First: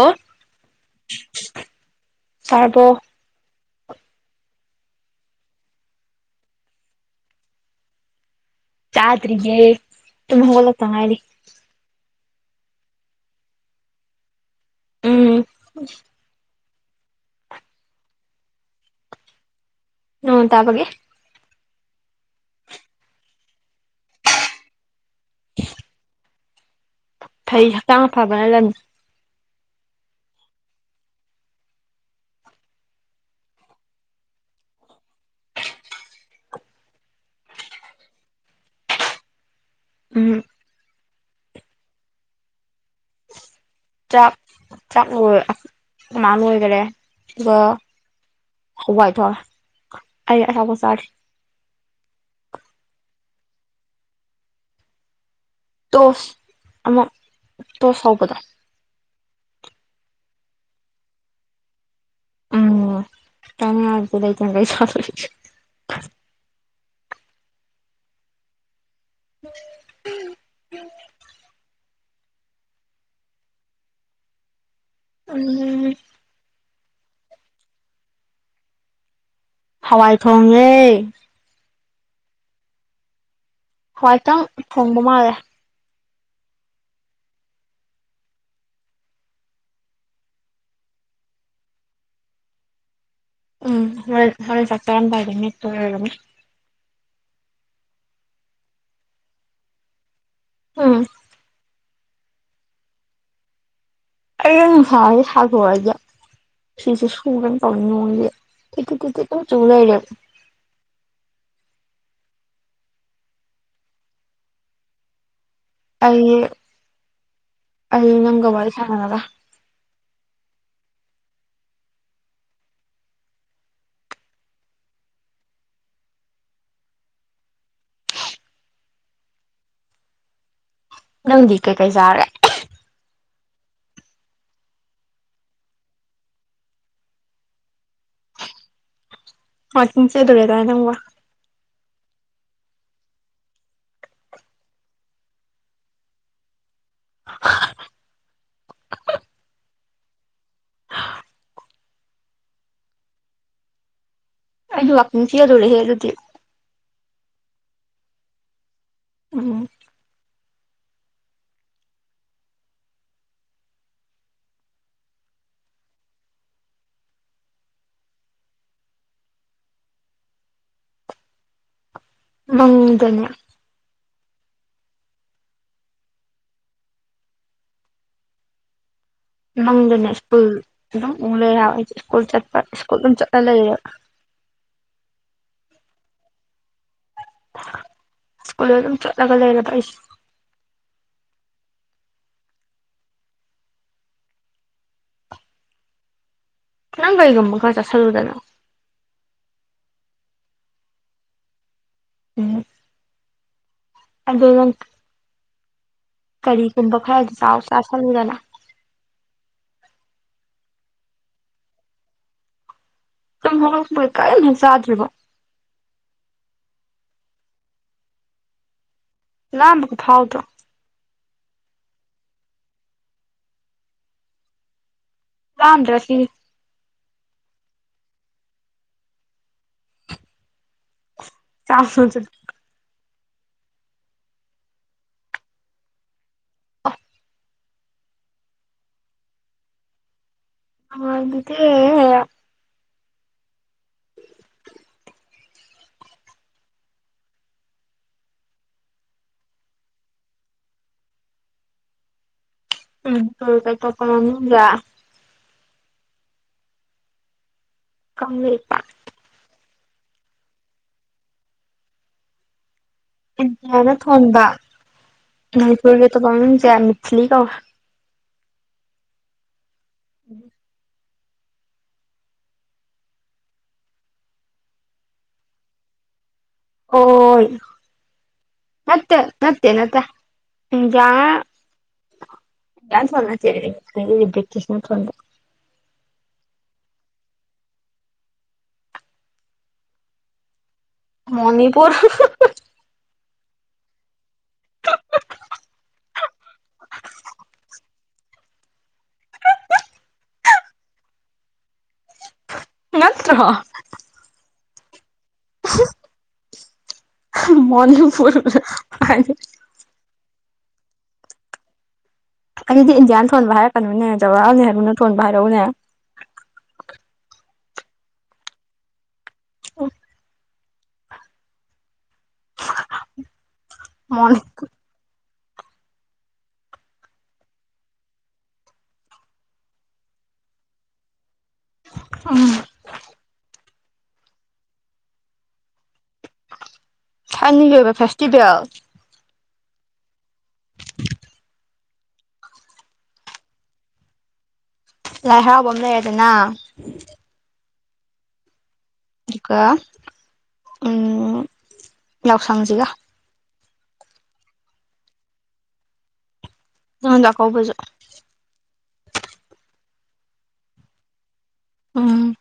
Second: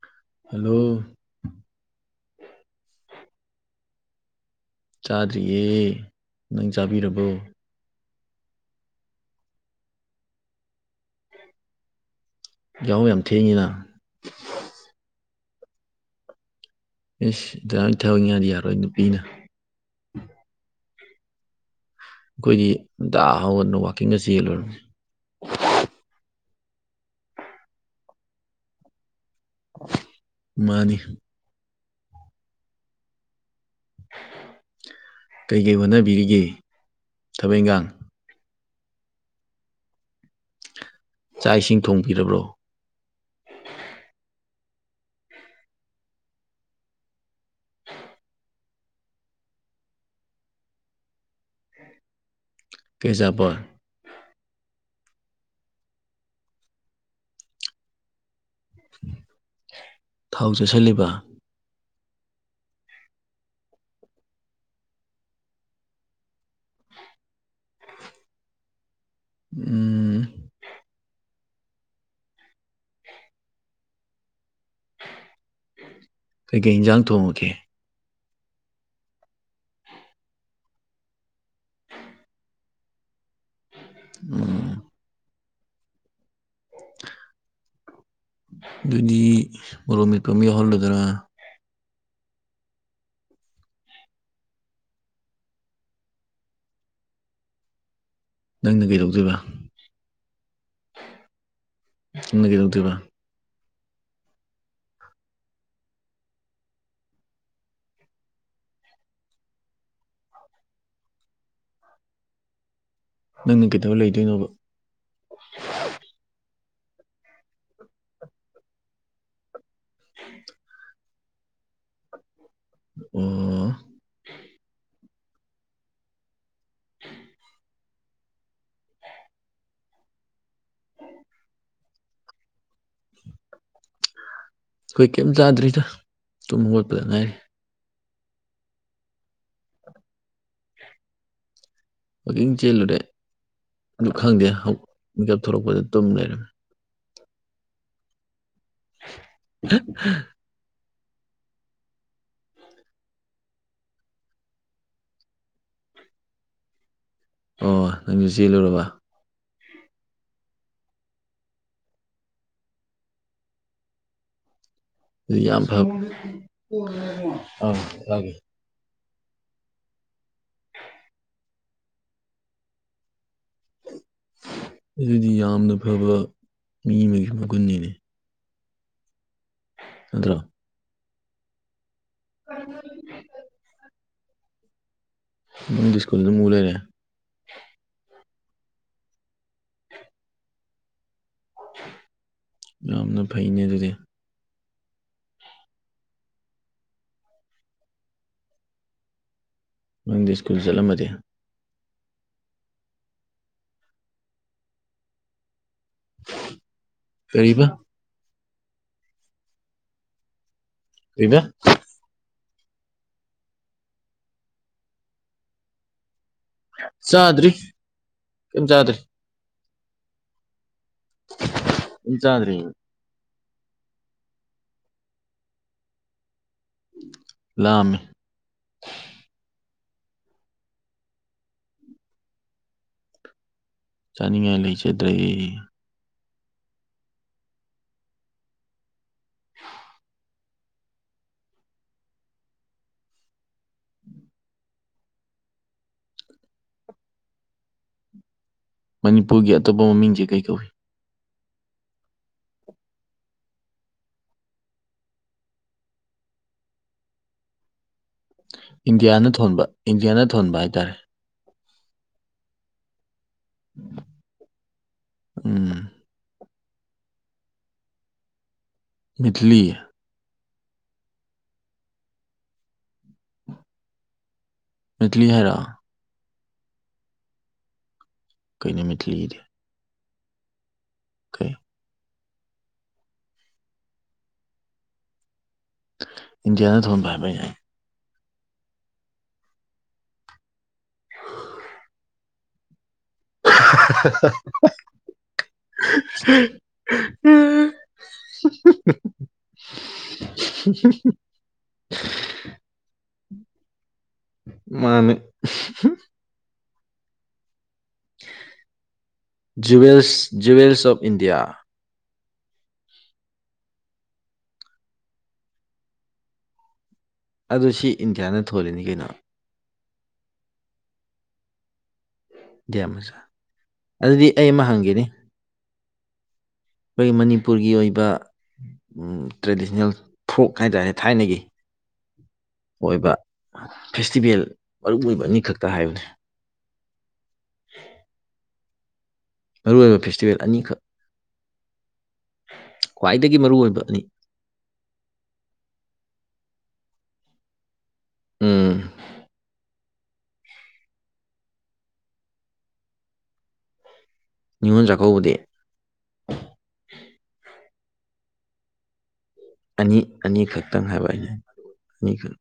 ꯍꯜꯂ‌ꫭ ꯍꯜꯂꯣ ꯆꯔꯥꯕꯣ ꯆꯥꯗ꯭ꯔꯤꯌꯦ ꯅꯪ ꯆꯥꯕꯤꯔꯕꯣ꯫ ꯆꯥꯗ꯭ꯔꯤꯌ‌ꯦ ꯇꯨꯝ ꯍꯧꯒꯠꯂꯛꯇ ꯉꯥꯏꯔꯤ ꯌꯥꯍꯧ ꯌꯥꯝ ꯊꯦꯡꯉꯤꯅ꯫ ꯎꯝ꯫ ꯏꯁ ꯏꯖꯥꯅ [unintelligible] ꯊꯥꯛꯉꯗꯤ ꯌꯥꯔꯣꯏ ꯅꯨꯄꯤꯅ꯫ ꯅꯣꯡ ꯇꯕꯒꯤ ꯑꯩꯈꯣꯏꯗꯤ ꯉꯟꯇꯥ ꯍꯧꯒꯠꯗꯅ ꯋꯥꯛꯀꯤꯡꯒ ꯆꯦꯜꯂꯨꯔꯕꯅꯤ꯫ [unintelligible] ꯐꯩ ꯍꯛꯆꯥꯡ ꯐꯕꯅ ꯂꯟꯅꯤ ꯃꯥꯅꯤ ꯀꯩꯀꯩ ꯍꯣꯠꯅꯕꯤꯔꯤꯒꯦ ꯊꯕꯛ ꯏꯪꯈꯥꯡ ꯎꯝ ꯆꯥꯛ ꯏꯁꯤꯡ ꯊꯣꯡꯕꯤꯔꯕ꯭ꯔꯣ꯫ ꯆꯥꯛ ꯆꯥꯛ ꯂꫭꯏ ꯑꯈꫭꯏꯃꯅꯥ ꯂꫭꯏꯈꯔꯦ ꯑꯗꯨꯒ꯫ ꯍꯋꯥꯏ ꯊꫭꯡꯉ‌ꯦ ꯑꯩ ꯑꯆꯥꯄꫭꯠ ꯆꯥꯔꯤ ꯀꯩ ꯑꯆꯥꯄꯣꯠ ꯇꯣꯁ ꯑꯃ ꯇꯣꯁ ꯍꯧꯕꯗꯣ꯫ ꯊꯥꯎ ꯆꯥꯁꯤꯜꯂꯤꯕ꯫ ꯎꯝ ꯆꯅꯤꯡꯉꯥꯏꯗꯤ ꯂꯩꯇꯅ ꯀꯔꯤ ꯆꯗꫭꯔꯤꯒ‌ꯦ [unintelligible] ꯎꯝ ꯎꯝ [unintelligible] ꯀꯩꯀꯩ ꯏꯟꯖꯥꯡ ꯊꯣꯡꯉꯒꯦ ꯍꯋꯥꯏ ꯊꯣꯡꯉ‌ꯦ꯫ ꯍꯋꯥꯏꯇꯪ ꯎꯝ ꯊꯣꯡꯕ ꯃꯥꯜꯂꯦ ꯑꯗꯨꯗꯤ ꯃꯣꯔꫭꯛ ꯃ‌ꯦꯠꯄ ꯑꯃ ꯌꯥꯎꯍꯜꯂꯨꯗꯅ꯫ ꯎꯝ ꯍꯣꯔꯦꯟ ꯍꯣꯔꯦꯟ ꯆꯥꯛ ꯆꯥꯔꯝꯗꯥꯏꯗ ꯃꯦꯠꯇꫭꯏ ꯑꯣꯏꯔꯝꯅꯤ꯫ ꯅꯪꯅ ꯀꯩꯗꯧꯗꯣꯏꯕꯥ ꯎꯝ ꯅꯪꯅ ꯀꯗꯧꯗꯣꯏꯕ ꯑꯩꯅꯨꯡ [unintelligible] ꯍꯥꯎ ꯁꯥꯛꯔꯗ꯫ ꯐꯤꯁꯦ ꯁꯨꯒ‌ꯦꯅ ꯇꯧꯅ‌ꯦ ꯅꫭꯡꯖ‌ꯦ ꯇꯤꯠ ꯇꯤꯠ ꯇꯤꯠ ꯑꯗꯨꯝ ꯆꯨꯂꯩꯔ‌ꯦꯕ꯫ ꯅꯪꯅ ꯀꯩꯗꯧꯔ ꯂꯩꯗꯣꯏꯅꯣꯕ ꯑꯩ ꯑꯩ ꯅꯪꯒ ꯋꯥꯔꯤ ꯁꯥꯟꯅꯔꯒ [unintelligible] ꯎꯝ꯫ ꯅꯪꯗꯤ ꯀꯩꯀꯩ ꯆꯥꯔꯦ ꯑꯩꯈꯣꯏ ꯀꯩꯝ ꯆꯥꯗ꯭ꯔꯤꯗ ꯇꯨꯝ ꯈꯣꯠꯄꯗ ꯉꯥꯏꯔꯤ ꯋꯥꯀꯤꯡ ꯆꯦꯜꯂꯨꯔꯦꯗꯥꯏ ꯅꯪꯕꯣ ꯋꯥꯛꯀꯤꯡ ꯆꯦꯜꯂꯨꯔꯦ ꯑꯗꯨ ꯈꯪꯗꯦ ꯃꯤꯀꯞ ꯊꯣꯛꯂꯛꯄꯗ ꯇꯨꯝ ꯂꯩꯔꯝꯃꯦ [unintelligible] [unintelligible] ꯍ ꯑꯩꯗꯨ ꯋꯥꯥꯛ ꯆꯦꯜꯂꯨꯔꯦꯍꯦ ꯑꯗꯨꯗꯤ ꯑꯣ ꯅꯪꯖꯨ ꯆꯦꯜꯂꯨꯔꯕ ꯎꯝ ꯑꯗꯨ ꯌꯥꯝ ꯐꯕ ꯑꯒꯦ [unintelligible] ꯃꯪꯗꯅꯦ ꯑꯗꯨꯗꯤ ꯌꯥꯝꯅ ꯐꯕ ꯃꯤ ꯑꯃꯒꯤ ꯃꯒꯨꯟꯅꯤꯅꯦ ꯃꯪꯗꯅꯦ ꯅꯠꯇ꯭ꯔꯣ ꯏꯁ꯭ꯀꯨꯜ ꯑꯗꯨꯝ ꯎꯂꯩꯔꯦ ꯍꯥꯏꯕ ꯑꯩꯖꯦ ꯏꯁꯀꯨꯜ ꯆꯠꯄ ꯏꯁꯀꯨꯜꯗꯨꯝ ꯆꯠꯂ ꯂꯩꯔꯦꯕ ꯃꯪꯗ ꯏꯁ꯭ꯀꯨꯜꯗꯨꯝ ꯎꯔꯩꯂꯦ ꯏꯁꯀꯨꯜ ꯑꯗꯨꯝ ꯆꯠꯂꯒꯥ ꯂꯩꯔꯕ ꯑꯩꯁꯤ ꯌꯥꯝꯅ ꯐꯩꯅꯦ ꯑꯗꯨꯗꯤ ꯅꯪ ꯀꯔꯤꯒꯨꯝꯕ ꯈꯔ ꯆꯠꯁꯤꯜꯂꯨꯗꯅ ꯃꯪꯗ ꯏꯁ꯭ꯀꯨꯜ ꯆꯠꯂꯝꯃꯗꯤ ꯎꯝ ꯑꯗꯨ ꯅꯪ ꯀꯔꯤꯒꯨꯝꯕ ꯈꯔ ꯆꯥꯎ ꯀꯔꯤꯕ ꯆꯥꯁꯟꯂꯨꯗꯅ ꯀꯩꯕꯥ ꯇꯨꯝꯍꯧꯒꯠ ꯂꯛꯄꯗꯩ ꯀꯔꯤꯝ ꯍꯦꯛ ꯆꯥꯗꯔꯤꯕꫭ ꯆꯥꯗ꯭ꯔꯤ ꯀꯩꯝ ꯆꯥꯗ꯭ꯔꯤ ꯂꯥꯝꯕꯒ ꯐꯥꯎꯗꯔꫭ ꯀꯩꯝ ꯆꯥꯗ꯭ꯔꯤ ꯂꯥꯝꯗꯔ ꯁꯤꯅꯤ ꯂꯥꯝꯃꯦ ꯆꯁ ꯆ [unintelligible] ꯆꯥꯅꯤꯡꯉꯥꯏ ꯂꯩꯖꯗ꯭ꯔꯦ ꯑꯥ ꯑꯗꯨꯗꯤ ꯃꯅꯤꯄꯨꯔꯒꯤ ꯑꯇꯣꯞꯄ ꯃꯃꯤꯡꯖꯤ ꯀꯩ ꯀꯧꯋꯤ ꯎꯝ [unintelligible] ꯀꯪꯂꯩꯄꯥꯛ ꯏꯟꯗꯤꯌꯥꯅ ꯊꯣꯟꯕ ꯏꯟꯗꯤꯌꯥꯅ ꯊꯣꯟꯕ ꯍꯥꯏꯇꯥꯔꯦ ꯏꯟꯗꯤꯌꯥꯅ ꯊꯣꯟꯕ ꯎꯝ ꯃꯅꯤꯄꯨꯔꯒꯤ ꯑꯇꯣꯞꯄ ꯃꯃꯤꯡꯁꯦ ꯃꯤꯠꯊꯂꯤ ꯀꯧꯋꯦ ꯃꯤꯠꯊꯂꯤ ꯃꯤꯠꯊꯂꯤ ꯍꯥꯏꯔꫭ ꯑꯣꯏ ꯀꯩꯅꯣ ꯅꯠꯇꯦ ꯃꯤꯠꯂꯤꯗꯤ ꯅꯠꯇꯦ ꯅꯠꯇꯦ ꯏꯟꯗꯤꯌꯥꯅ ꯀꯩ ꯏꯟꯗꯤꯌꯥꯅ ꯊꫭꯟꯕ ꯅꯠꯇꯦ ꯑꯗꯨꯗꯤ ꯕꯤꯔꯇꯤꯁꯅ ꯊꫭꯟꯕ ꯏꯟꯗꯤꯌꯥꯅ ꯊꯣꯟꯕ ꯍꯥꯏꯕ ꯑꯩꯍꯥꯏ ꯃꯅꯤꯄꯨꯔ [unintelligible] [unintelligible] [unintelligible] ꯅꯠꯇ꯭ꯔꯣ ꯃꯥꯅꯦ ꯃꫭꯅꯤꯄꯨꯔꯅ ꯍꯥꯏꯔꯦ ꯖꯨꯋꯦꯜꯁ ꯖꯨꯋꯦꯜꯁ ꯑꯣꯐ ꯏꯟꯗꯤꯌꯥ ꯑꯩꯗꯤ ꯏꯟꯗꯤꯌꯥꯅ ꯊꯣꯟꯕ ꯍꯥꯏꯔꯛꯀꯅꯨꯅꯦ ꯖꯋꯥꯍꯥꯜ ꯅꯦꯍꯦꯔꯨꯅ ꯊꯣꯟꯕ ꯍꯥꯏꯔꯧꯅꯦ ꯑꯗꯨ ꯁꯤ ꯏꯟꯗꯤꯌꯥꯅ ꯊꯣꯜꯂꯤꯅꯤ ꯀꯩꯅꯣ ꯑꯣ꯫ ꯗꯤꯌꯥ ꯃꯆꯥꯥ ꯑꯗꯨꯗꯤ ꯃꯣꯔꯅꯤꯡ ꯑꯩ ꯑꯃ ꯍꯪꯒꯦꯅꯤ꯫ ꯑꯩꯈꯣꯏꯒꯤ ꯃꯅꯤꯄꯨꯔꯒꯤ ꯑꯣꯏꯕ ꯇ꯭ꯔꯦꯗꯤꯁꯅꯦꯜ ꯐ꯭ꯔꯣꯛ ꯍꯥꯏꯇꯥꯔꯦ ꯊꯥꯏꯅꯒꯤ ꯎꯝ꯫ ꯑꯣꯏꯕ ꯐꯦꯁꯇꯤꯚꯦꯜ ꯃꯔꯨ ꯑꯣꯏꯕ ꯑꯅꯤꯈꯛꯇ ꯍꯥꯏꯌꯨꯅꯤ꯫ ꯁꯅꯤꯡꯒꯤ ꯑꯣꯏꯕ ꯐꯦꯁꯇꯤꯚꯦꯜ ꯃꯔꯨꯑꯣꯏꯕ ꯐꯦꯁꯇꯤꯚꯦꯜ ꯑꯅꯤꯈꯛ ꯈ꯭ꯋꯥꯏꯗꯒꯤ ꯃꯔꯨꯑꯣꯏꯕ ꯑꯅꯤ꯫ ꯂꯥꯏ ꯍꯔꯥꯎꯕ ꯑꯃ ꯂꯩꯔꯦꯗꯅ ꯎꯝ꯫ ꯑꯗꯨꯒ ꯌꯥꯎꯁꯪꯁꯤꯒ ꯅꯤꯡꯉꯣꯜ ꯆꯥꯛꯀꯧꯕꯗꯤ ꯅ ꯂ ꯀꯣꯕꯁꯨ ꯑꯅꯤ ꯑꯅꯤꯈꯛꯇꯪ ꯍꯥꯏꯕ ꯑꯩꯅ꯫ ꯑꯅꯤꯈꯛ ꯎꯝ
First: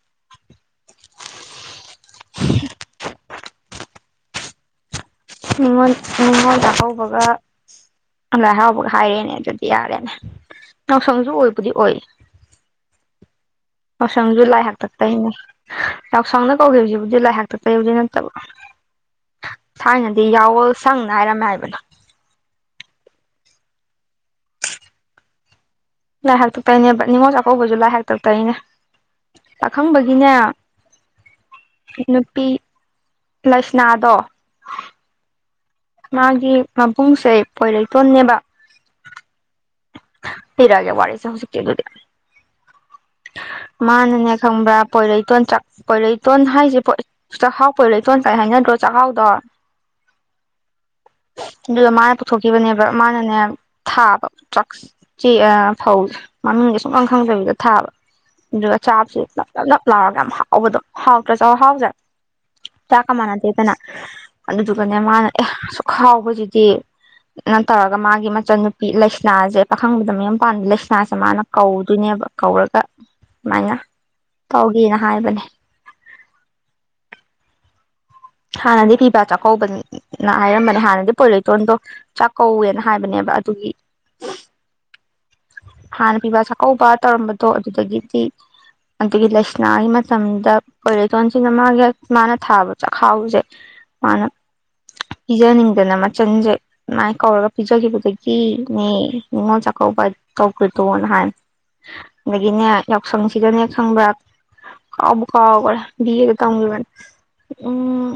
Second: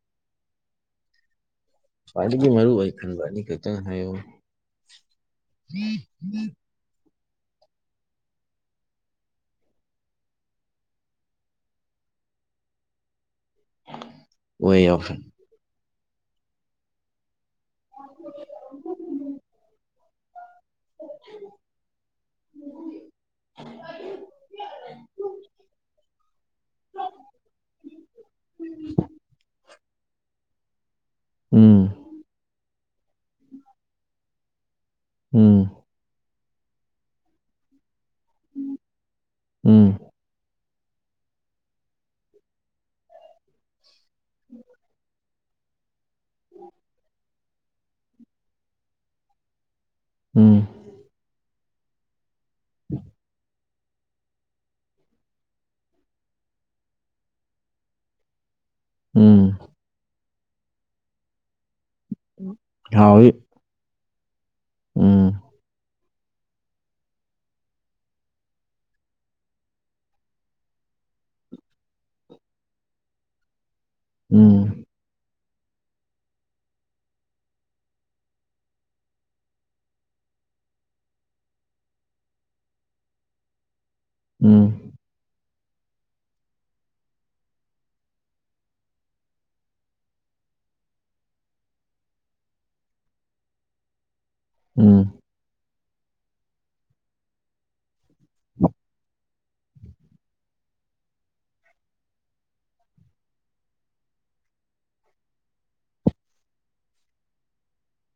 ꯈ꯭ꯋꯥꯗꯒꯤ ꯃꯔꯨ ꯑꯣꯏ ꯈꯟꯕꯅꯤ ꯈꯇꯪ ꯍꯥꯏꯌꯨ ꯅꯤꯉꯣꯟ ꯅꯤꯉꯣꯟ ꯆꯀꯧꯕꯒ ꯂꯥꯏ ꯍꯥꯎꯕꯒ ꯍꯥꯏꯔꯦꯅꯦ ꯑꯗꯨꯗꯤ ꯌꯥꯔꯦꯅꯦ ꯌꯥꯅꯥꯎꯁꯪꯁꯨ ꯑꯣꯏꯕꯨꯗꯤ ꯑꯣꯏ ꯌꯥꯎꯁꯪꯁꯨ ꯂꯥꯏ ꯑꯣꯏ ꯌꯥꯎꯁꯪ ꯍꯥꯛꯇꯛꯇꯩꯅꯦ ꯌꯥꯎꯁꯪꯅ ꯀꯧꯈꯤꯕ ꯍꯧꯁꯤꯕꯨꯗꯤ ꯂꯥꯏ ꯍꯥꯛꯇꯛ ꯇꯩ ꯍꯧꯗꯤ ꯅꯠꯇꯕ ꯊꯥꯏꯅꯗꯤ ꯌꯥꯋꯜ ꯁꯪꯅ ꯍꯥꯏꯔꯝꯃꯦ ꯍꯥꯏꯕꯅꯣ [unintelligible] ꯂꯥꯏ ꯍꯥꯛꯇꯛꯇꯒꯤꯅꯦ ꯅꯤꯉꯣꯜ ꯆꯥꯛꯀꯧꯕꯁꯨ ꯂꯥꯏ ꯍꯥꯛꯇꯛꯇꯒꯤꯅꯦ ꯆꯥꯛꯈꯪꯕꯒꯤꯅꯦ ꯎꯝ ꯅꯨꯄꯤ ꯂꯛꯁꯅꯥꯗꯣ ꯎꯝ꯫ ꯃꯥꯒꯤ ꯃꯕꯨꯡꯁꯦ ꯄꯣꯏꯔꯩꯇꯣꯟꯅꯦꯕ ꯎꯝ ꯐꯤꯔꯒꯦ ꯋꯥ ꯋꯥꯔꯤꯁ ꯍꯁꯨ ꯀꯦ ꯑꯗꯨꯗꯤ ꯃꯥꯅꯅꯦ ꯈꯪꯕ꯭ꯔꯥ ꯄꯣꯏꯔꯩꯇꯣꯟ ꯄꯣꯏꯔꯩꯇꯣꯟ ꯍꯥꯏꯁꯤ ꯆꯥꯛꯈꯥꯎ ꯀꯣꯏꯔ ꯏꯆꯣꯟꯅ ꯀꯥꯏ ꯍꯥꯏꯅꯗ꯭ꯔꯣ ꯆꯥꯛꯈꯥꯎꯗꯣ ꯎꯝ ꯑꯗꯨꯗ ꯃꯥꯅ ꯄꯨꯊꯣꯛꯈꯤꯕꯅꯦꯕ ꯃꯥꯅꯅꯦ ꯊꯥꯕ ꯗ꯭ꯔꯛꯁ ꯆꯦꯛ ꯐꯧ ꯃꯅꯨꯡꯒꯤ ꯁꯨꯡꯂꯪ ꯈꯪꯗꯕꯤꯗ ꯊꯥꯕ ꯑꯗꯨꯒ ꯆꯥꯕꯁꯨ ꯂꯞ ꯎꯝ ꯂꯞ ꯂꯞ ꯂꯥꯎꯔꯒ ꯌꯥꯝ ꯍꯥꯎꯕꯗꯣ ꯍꯥꯎꯇ꯭ꯔ ꯆꯥꯎ ꯍꯥꯎꯖꯔꯦ ꯆꯥꯛꯀ ꯍꯥꯎꯋꯤ ꯃꯥꯟꯅꯗꯦꯗꯅ ꯑꯗꯨꯗꯨꯒꯅꯦ ꯃꯥꯅ ꯎꯝ ꯑꯦ ꯁ ꯈꯥꯎꯖꯤꯗꯤ ꯅꯠꯇꯧꯔꯒ ꯃꯥꯒꯤ ꯃꯆꯟꯅꯨꯄꯤ ꯂꯥꯏꯁꯅꯥꯁꯦ ꯄꯥꯈꯪꯕꯗ ꯃꯌꯨ ꯄꯥꯝꯗꯦ ꯂꯩꯁꯅꯥꯁꯦ ꯃꯥꯅ ꯀꯧꯗꯣꯏꯅꯦꯕ ꯀꯧꯔꯒ ꯁꯃꯥꯏꯅ ꯎꯝ ꯇꯧꯒꯦꯅ ꯍꯥꯏꯕꯅꯦ ꯍꯥꯟꯅꯗꯤ ꯐꯤꯕ ꯆꯥꯛꯀꯧꯕꯅ ꯍꯥꯏꯔꯝꯕꯅꯦ ꯍꯥꯟꯅꯗꯤ ꯄꯣꯂꯩꯇꯣꯟꯗꯣ ꯆꯥꯛꯀꯧꯋꯦꯅ ꯍꯥꯏꯕꯅꯦꯕ ꯑꯗꯨꯒꯤ ꯎꯝ ꯍꯥꯟꯅ ꯄꯤꯕ ꯆꯥꯛꯀꯧꯕ ꯇꯧꯔꯝꯕꯗꯣ ꯑꯗꯨꯗꯒꯤꯗꯤ ꯑꯗꯒꯤ ꯂꯥꯏꯁꯅꯥꯒꯤ ꯃꯇꯝꯗ ꯄꯣꯏꯔꯦꯊꯣꯟꯁꯤꯅ ꯃꯥꯒꯤ ꯃꯥꯅ ꯊꯥꯕ ꯆꯥꯛꯈꯥꯎꯁꯦ ꯃꯥꯅ ꯎꯝ ꯄꯤꯖꯅꯤꯡꯗꯅ ꯃꯆꯟꯖꯩ ꯉꯥꯏ ꯀꯧꯔꯒ ꯄꯤꯖꯈꯤꯕꯗꯗꯒꯤꯅꯦ ꯅꯤꯉꯣꯜ ꯆꯥꯛ ꯀꯧꯕ ꯇꯧꯈ꯭ꯔꯦꯗꯣꯅ ꯍꯥꯏ ꯑꯗꯒꯤꯅꯦ ꯌꯥꯎꯁꯪꯁꯤꯗꯅꯦ ꯈꯪꯕ꯭ꯔꯥ ꯀꯥꯎꯕꯨ ꯀꯥꯎꯒ꯭ꯔꯦ ꯕꯤ ꯑꯦ ꯗ ꯇꯝꯒꯤꯕꯅꯤ ꯎꯝ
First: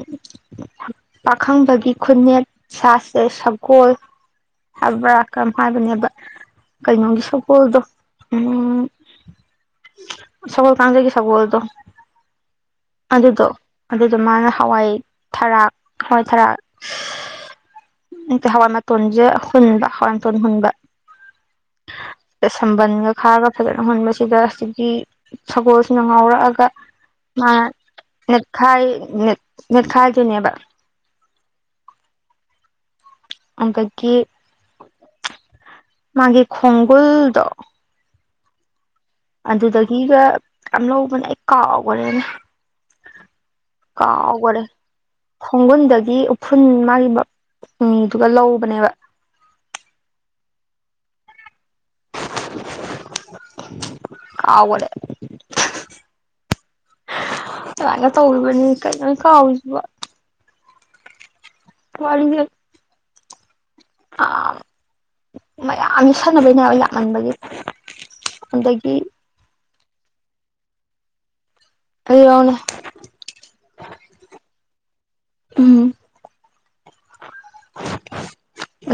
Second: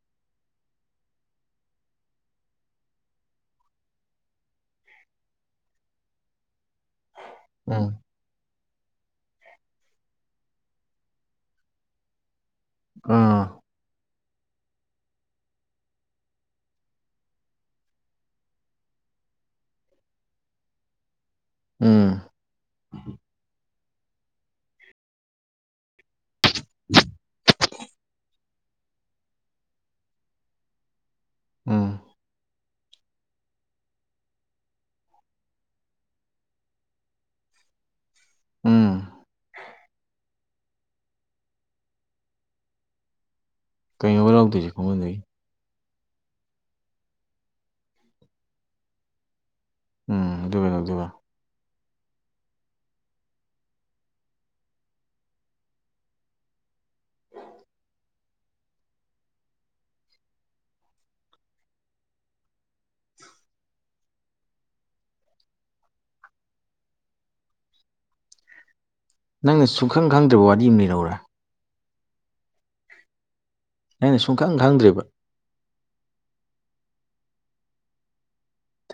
ꯄꯥꯈꯪꯕꯒꯤ ꯈꯨꯅꯦꯛ ꯁꯥ ꯁꯦ ꯁꯒꯣꯜ ꯍꯥꯏꯕ꯭ꯔꯥ ꯀꯔꯝ ꯍꯥꯏꯕꯅꯦꯕ ꯀꯩꯅꯣꯒꯤ ꯁꯒꯣꯜꯗꯣ ꯎꯝ ꯎꯝ ꯁꯒꯣ ꯀꯥꯟꯖꯩꯒꯤ ꯁꯒꯣꯜꯗꯣ ꯑꯗꯨꯗꯣ ꯑꯥ ꯑꯗꯨꯗꯣ ꯃꯥꯅ ꯍꯋꯥꯏ ꯊꯔꯥꯛ ꯍꯋꯥꯏ ꯊꯔꯥꯛ ꯑ ꯍꯋꯥꯏ ꯃꯇꯣꯟꯁꯦ ꯍꯨꯟꯕ ꯍꯋꯥꯏ ꯃꯇꯣꯟ ꯍꯨꯟꯕ ꯎꯝ ꯑꯁꯝꯕꯟꯒ ꯈꯥꯔꯒ ꯐꯖꯠꯅꯍꯟꯕꯁꯤꯗ ꯍꯧꯖꯤꯀꯤ ꯁꯒꯣꯜꯁꯤꯅ ꯉꯥꯎꯔꯛꯑꯒ ꯅꯦꯠ ꯈꯥꯏ ꯅꯦꯠ ꯈꯥꯏ ꯗꫭꯏꯅꯦꯕ ꯎꯝ [inaudible] [unintelligible] ꯃꯥꯒꯤ ꯈꯣꯡꯒꯨꯜꯗꯣ ꯎꯝ ꯑꯗꯨꯗꯒꯤꯒ ꯂꯧꯕꯅꯦ ꯑꯩ ꯀꯥꯎꯈꯔꯦꯅꯦ ꯀꯩꯅꯣꯕ ꯀꯥꯎꯒꯔꯦ ꯂꯧꯗꯣꯏꯁꯦ ꯈꯣꯡꯒꯨꯟꯗꯒꯤ ꯈꯣꯡꯒꯨꯟꯗꯒꯤ ꯎꯐꯨꯟ ꯃꯥꯒꯤꯗꯨꯒ ꯂꯧꯕꯅꯦꯕ ꯎꯝ ꯑꯗꯨꯒ ꯀꯩꯗꯧꯗꫭꯏꯕ ꯀꯥꯎꯈꯔꯦ ꯀꯃꯥꯏꯅ ꯇꯧꯔꯤꯕꯅꯤ ꯀꯩꯅꯪ ꯀꯥꯎꯒꯔꯤꯖꯤꯕꫭ [inaudible] [unintelligible] ꯃꯌꯥꯝꯁ ꯁꯥꯟꯅꯕꯩꯅꯦ ꯂꯥꯛꯃꯟꯕꯒꯤ ꯑꯗꯒꯤ ꯅꯪꯅ ꯁꯨꯡꯈꯪ ꯈꯪꯗ꯭ꯔꯤꯕ ꯋꯥꯔꯤ ꯑꯃ ꯂꯤꯔꯧꯔꯥ ꯂꯤꯔꯧꯅꯦ ꯑꯩꯅ ꯁꯨꯡꯈꯪ ꯈꯪꯗ꯭ꯔꯤꯕ ꯎꯝ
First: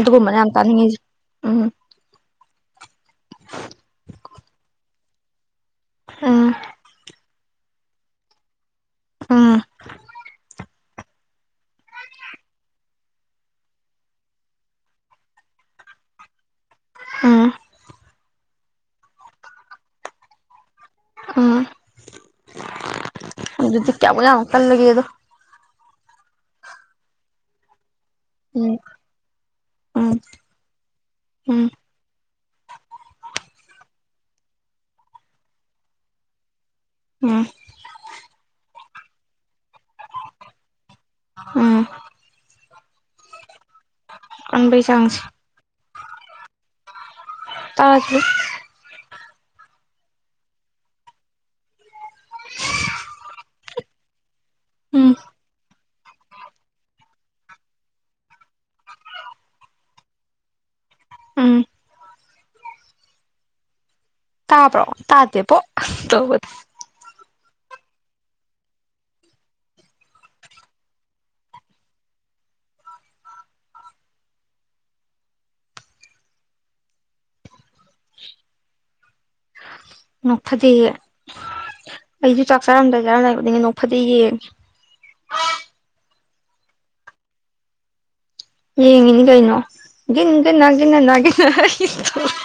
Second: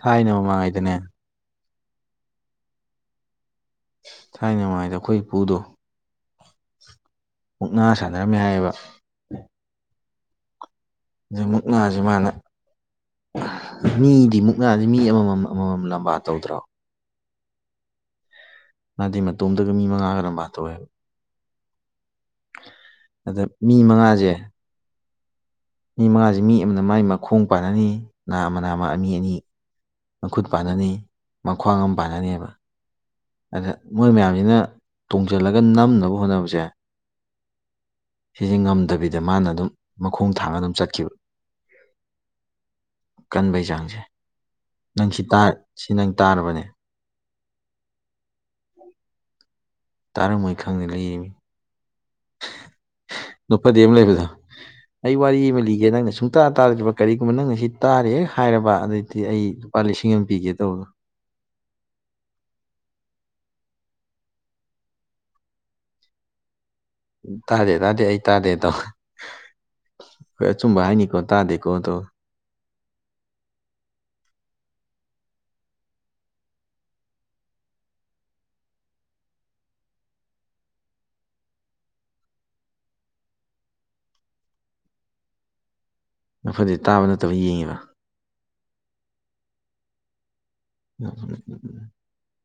ꯊꯥꯏꯅ ꯌꯥꯝ ꯃꯃꯥꯡꯉꯩꯗꯅꯦ ꯇꯅꯤꯡꯉꯤꯁꯤ ꯎꯝ [unintelligible] ꯊꯥꯏꯅꯉꯥꯏꯗ ꯑꯩꯈꯣꯏ ꯏꯄꯨꯗꯣ ꯎꯨꯝ ꯃꯨꯛꯅꯥ ꯁꯥꯟꯅꯔꯝꯃꯦ ꯍꯥꯏꯌꯦꯕ ꯎꯝ ꯑ ꯃꯨꯛꯅꯥꯁꯤ ꯃꯥꯅ ꯃꯤꯗꯤ ꯃꯨꯛꯅꯥꯗꯤ ꯃꯤ ꯑꯃꯃꯝ ꯑꯃꯃꯝ ꯂꯝꯕꯥ ꯇꯧꯗ꯭ꯔꯣ ꯎꯝ ꯃꯥꯗꯤ ꯃꯇꫭꯝꯇꯒ ꯃꯤ ꯃꯉꯥꯒ ꯂꯝꯕꯥ ꯇꯧꯋꯦꯕ ꯎꯝ ꯑꯗ ꯃꯤ ꯑꯗꯨꯗꯤ ꯀꯌꯥꯃꯨꯛ ꯃꯉꯥꯁꯦ ꯌꯥꯝꯅꯥ ꯀꯜꯂꯒꯦꯗꯣ ꯃꯤ ꯃꯉꯥꯁꯤ ꯃꯤ ꯑꯃꯅ ꯃꯥꯏ ꯃꯈꯣꯡ ꯄꯥꯟꯅꯅꯤ ꯅꯥꯝꯃ ꯎꯝ ꯅꯝꯃ ꯑꯃ ꯑꯅꯤ ꯑꯅꯤ ꯎꯝ ꯃꯈꯨꯠ ꯄꯥꯟꯅꯅꯤ ꯎꯝ ꯃꯈ꯭ꯋꯥꯡ ꯑꯃ ꯄꯥꯟꯅꯅꯤꯕ ꯑꯗ ꯃꯣꯏ ꯃꯌꯥꯝꯁꯤꯅ ꯇꯣꯡꯁꯤꯜꯂꯒ ꯅꯝꯅꯕ ꯍꯣꯠꯅꯕꯁꯦ ꯎꯝ ꯁꯤꯁꯦ ꯉꯝꯗꯕꯤꯗ ꯃꯥꯅ ꯑꯗꯨꯝ ꯃꯈꯣꯡ ꯊꯥꯡꯉ ꯑꯗꯨꯝ ꯆꯠꯈꯤꯕ ꯎꯝ ꯀꯟꯕꯒꯤ ꯆꯥꯡꯁꯦ ꯀꯟꯕꯩ ꯅꯪ ꯆꯥꯡꯁꯤ ꯁꯤ ꯁꯤ ꯅꯪ ꯇꯥꯔꯕꯅꯦ ꯇꯥꯗ꯭ꯔꯤ ꯇꯥꯔꯝꯃꫭꯏ ꯈꯪꯗꯅ ꯂꯩꯔꯤꯝꯃꯤ ꯅꫭꯛꯐꯗꯦ ꯑꯃ ꯂꯩꯕꯗꯣ ꯎꯝ ꯑꯩ ꯋꯥꯔꯤ ꯑꯃ ꯂꯤꯒꯦ ꯒꯦ ꯅꯪꯅ ꯁꯨꯡꯇꯥ ꯇꯥꯗꯔꯤꯕ ꯀꯔꯤꯒꯨꯝꯕ ꯅꯪꯅ ꯁꯤ ꯇꯥꯔꯦꯍꯦꯛ ꯍꯥꯏꯔꯕ ꯑꯗꯨꯗꯩꯗꯤ ꯑꯩ ꯂꯨꯄꯥ ꯂꯤꯁꯤꯡ ꯑꯃ ꯄꯤꯒꯦ ꯇꯧꯕꯗꯣ ꯎꯝ ꯇꯥꯕ꯭ꯔꯣ ꯇꯥꯇꯦ ꯄꯣ ꯇꯕꯗꫭ ꯎ ꯇꯥꯗꯦ ꯇꯥꯗꯦ ꯑꯩ ꯇꯥꯗꯦꯗꯣ ꯍꯣꯏ ꯑꯆꯨꯝꯕ ꯍꯥꯏꯅꯤꯀꯣ ꯇꯥꯗꯦꯀꯣꯗꯣ ꯅꯣꯛꯐꯗꯦꯒꯤ ꯑꯩꯁꯨ ꯆꯥꯛ ꯆꯥꯔꯝꯗꯥꯏ ꯆꯔꯝꯗꯥꯏ ꯈꯨꯗꯤꯡꯒꯤ ꯅꯣꯛꯐꯗꯦ ꯌꯦꯡꯉꯤ ꯅꯣꯛꯐꯗꯦ ꯇꯥꯕ ꯅꯠꯇꯕ ꯌꯦꯡꯉꯤꯕ ꯌꯦꯡꯉꯤꯅꯤ ꯀꯩꯅꯣ [unintelligible]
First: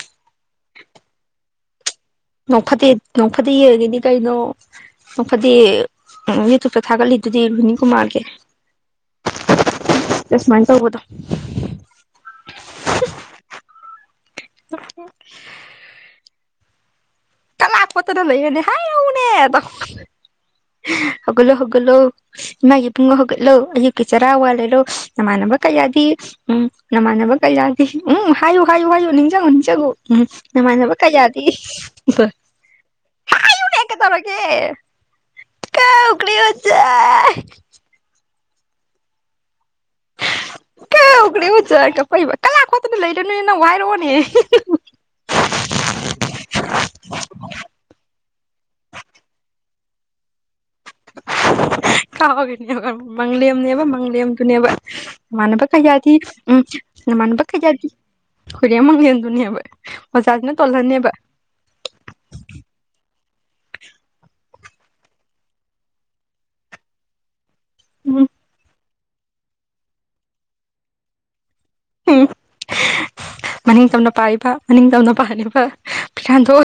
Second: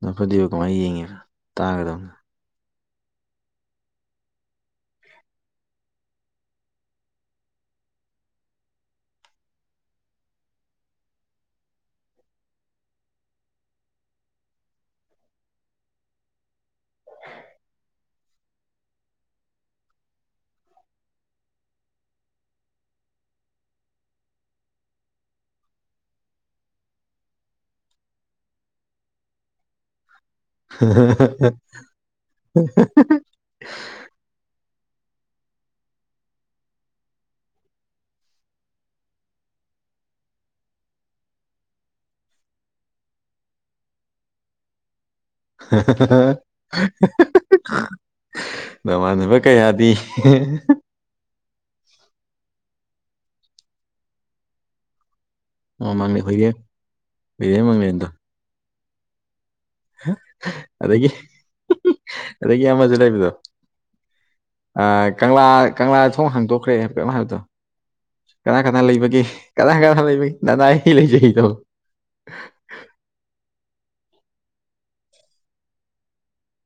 ꯅꯣꯛꯐꯗꯦꯕꯨ ꯀꯃꯥꯏꯅ ꯌꯦꯡꯉꯤꯅꯣ ꯇꯥꯒꯗꯝꯅꯤ ꯅꯣꯛꯐꯠꯇꯦ ꯅꯣꯛ ꯐꯠꯇꯦ ꯌꯦꯡꯉꯤꯅꯤ ꯀꯩꯅꯣ ꯅꯣꯛꯐꯗꯤ ꯌꯨꯇꯨꯕꯇ ꯊꯥꯒꯠꯂꯤꯗꯨꯗꯤ ꯔꯨꯍꯤꯅꯤꯀꯨꯃꯥꯔꯒꯤ ꯁꯨꯃꯥꯏꯅ ꯇꯧꯕꯗꯣ [unintelligible] ꯄꯠꯇꯗ ꯂꯣꯏꯔꯦꯅꯦ ꯍꯥꯏꯔꯧꯅꯦ ꯇꯣ ꯍꯧꯒꯠꯂꯣ ꯍꯧꯒꯠꯂꯣ ꯏꯃꯥꯒꯤ ꯏꯕꯨꯡꯉꯣ ꯍꯧꯒꯠꯂꯣ ꯑꯌꯨꯛꯀꯤ ꯆꯔꯥ ꯋꯥꯂꯔꯣ ꯅꯃꯥꯟꯅꯕ ꯀꯌꯥꯗꯤ ꯎꯝ ꯅꯃꯥꯟꯅꯕ ꯀꯩꯌꯥꯗꯤ ꯎꯝ ꯍꯥꯏꯌꯨ ꯍꯥꯏꯌꯨ ꯍꯥꯏꯌꯨ ꯅꯤꯡꯁꯤꯡꯉꯨ ꯅꯤꯡꯁꯤꯡꯉꯨ ꯎꯝ ꯅꯃꯥꯅꯕ ꯀꯌꯥꯗꯤ [unintelligible] ꯍꯥꯏꯌꯨꯅꯦ ꯀꯩꯗꯧꯔꯒꯦ ꯀꯧꯒ꯭ꯔꯦ ꯑꯣꯖꯥ ꯀꯥꯎꯒꯔꯦ ꯑꯣꯖꯥ ꯀꯄꯏꯕ ꯀꯂꯥꯞ ꯍꯣꯠꯇꯅ ꯂꯩꯔꯅꯨꯅꯦ ꯅꯡꯕꯨ ꯍꯥꯢꯔꯛꯑꯣꯅꯦ [unintelligible] [unintelligible] ꯅꯃꯥꯟꯅꯕ ꯀꯌꯥꯗꯤ ꯀꯥꯎꯔꯤꯅꯦꯕ ꯃꯡꯂꯦꯝꯅꯦꯕ ꯃꯥꯡꯂꯦꯝꯗꯨꯅꯦꯕ ꯅꯃꯥꯟꯅꯕ ꯀꯌꯥꯗꯤ ꯃꯃꯥꯡꯂꯦꯟ ꯍꯨꯏꯔꯦ ꯎꯝ ꯅꯃꯥꯟꯅꯕ ꯍꯨꯏꯔꯦꯟ ꯀꯌꯥꯗꯤ ꯃꯪꯂꯦꯟꯗꯣ ꯍꯨꯢꯔꯦꯝ ꯃꯡꯂꯦꯝꯗꯨꯅꯦꯕ ꯑꯗꯒꯤ [unintelligible] ꯑꯗꯒꯤ ꯑꯃꯁꯨ ꯂꯩꯕꯗꯣ ꯑꯥ ꯀꯪꯂꯥ ꯀꯪꯂꯥ ꯊꯣꯡ ꯍꯥꯡꯗꯣꯛꯈ꯭ꯔꯦ ꯍꯥꯏꯕ꯭ꯔꯥ ꯀꯩꯅꯣꯝ ꯍꯥꯏꯕꯗꯣ ꯎꯝ ꯀꯅꯥ ꯀꯅꯥ ꯂꯩꯕꯒꯦ ꯀꯅꯥ ꯀꯅꯥ ꯂꯩꯕꯒꯦ ꯅꯅꯥꯢ ꯑꯩ ꯂꯩꯖꯩꯗꯣ ꯎꯝ ꯃꯅꯤꯡ ꯇꯝꯅ ꯄꯥꯢꯔꯤꯕ ꯃꯅꯤꯡ ꯇꯝꯅ ꯄꯥꯢꯔꯤꯕ ꯐꯤꯔꯥꯟꯗꯣ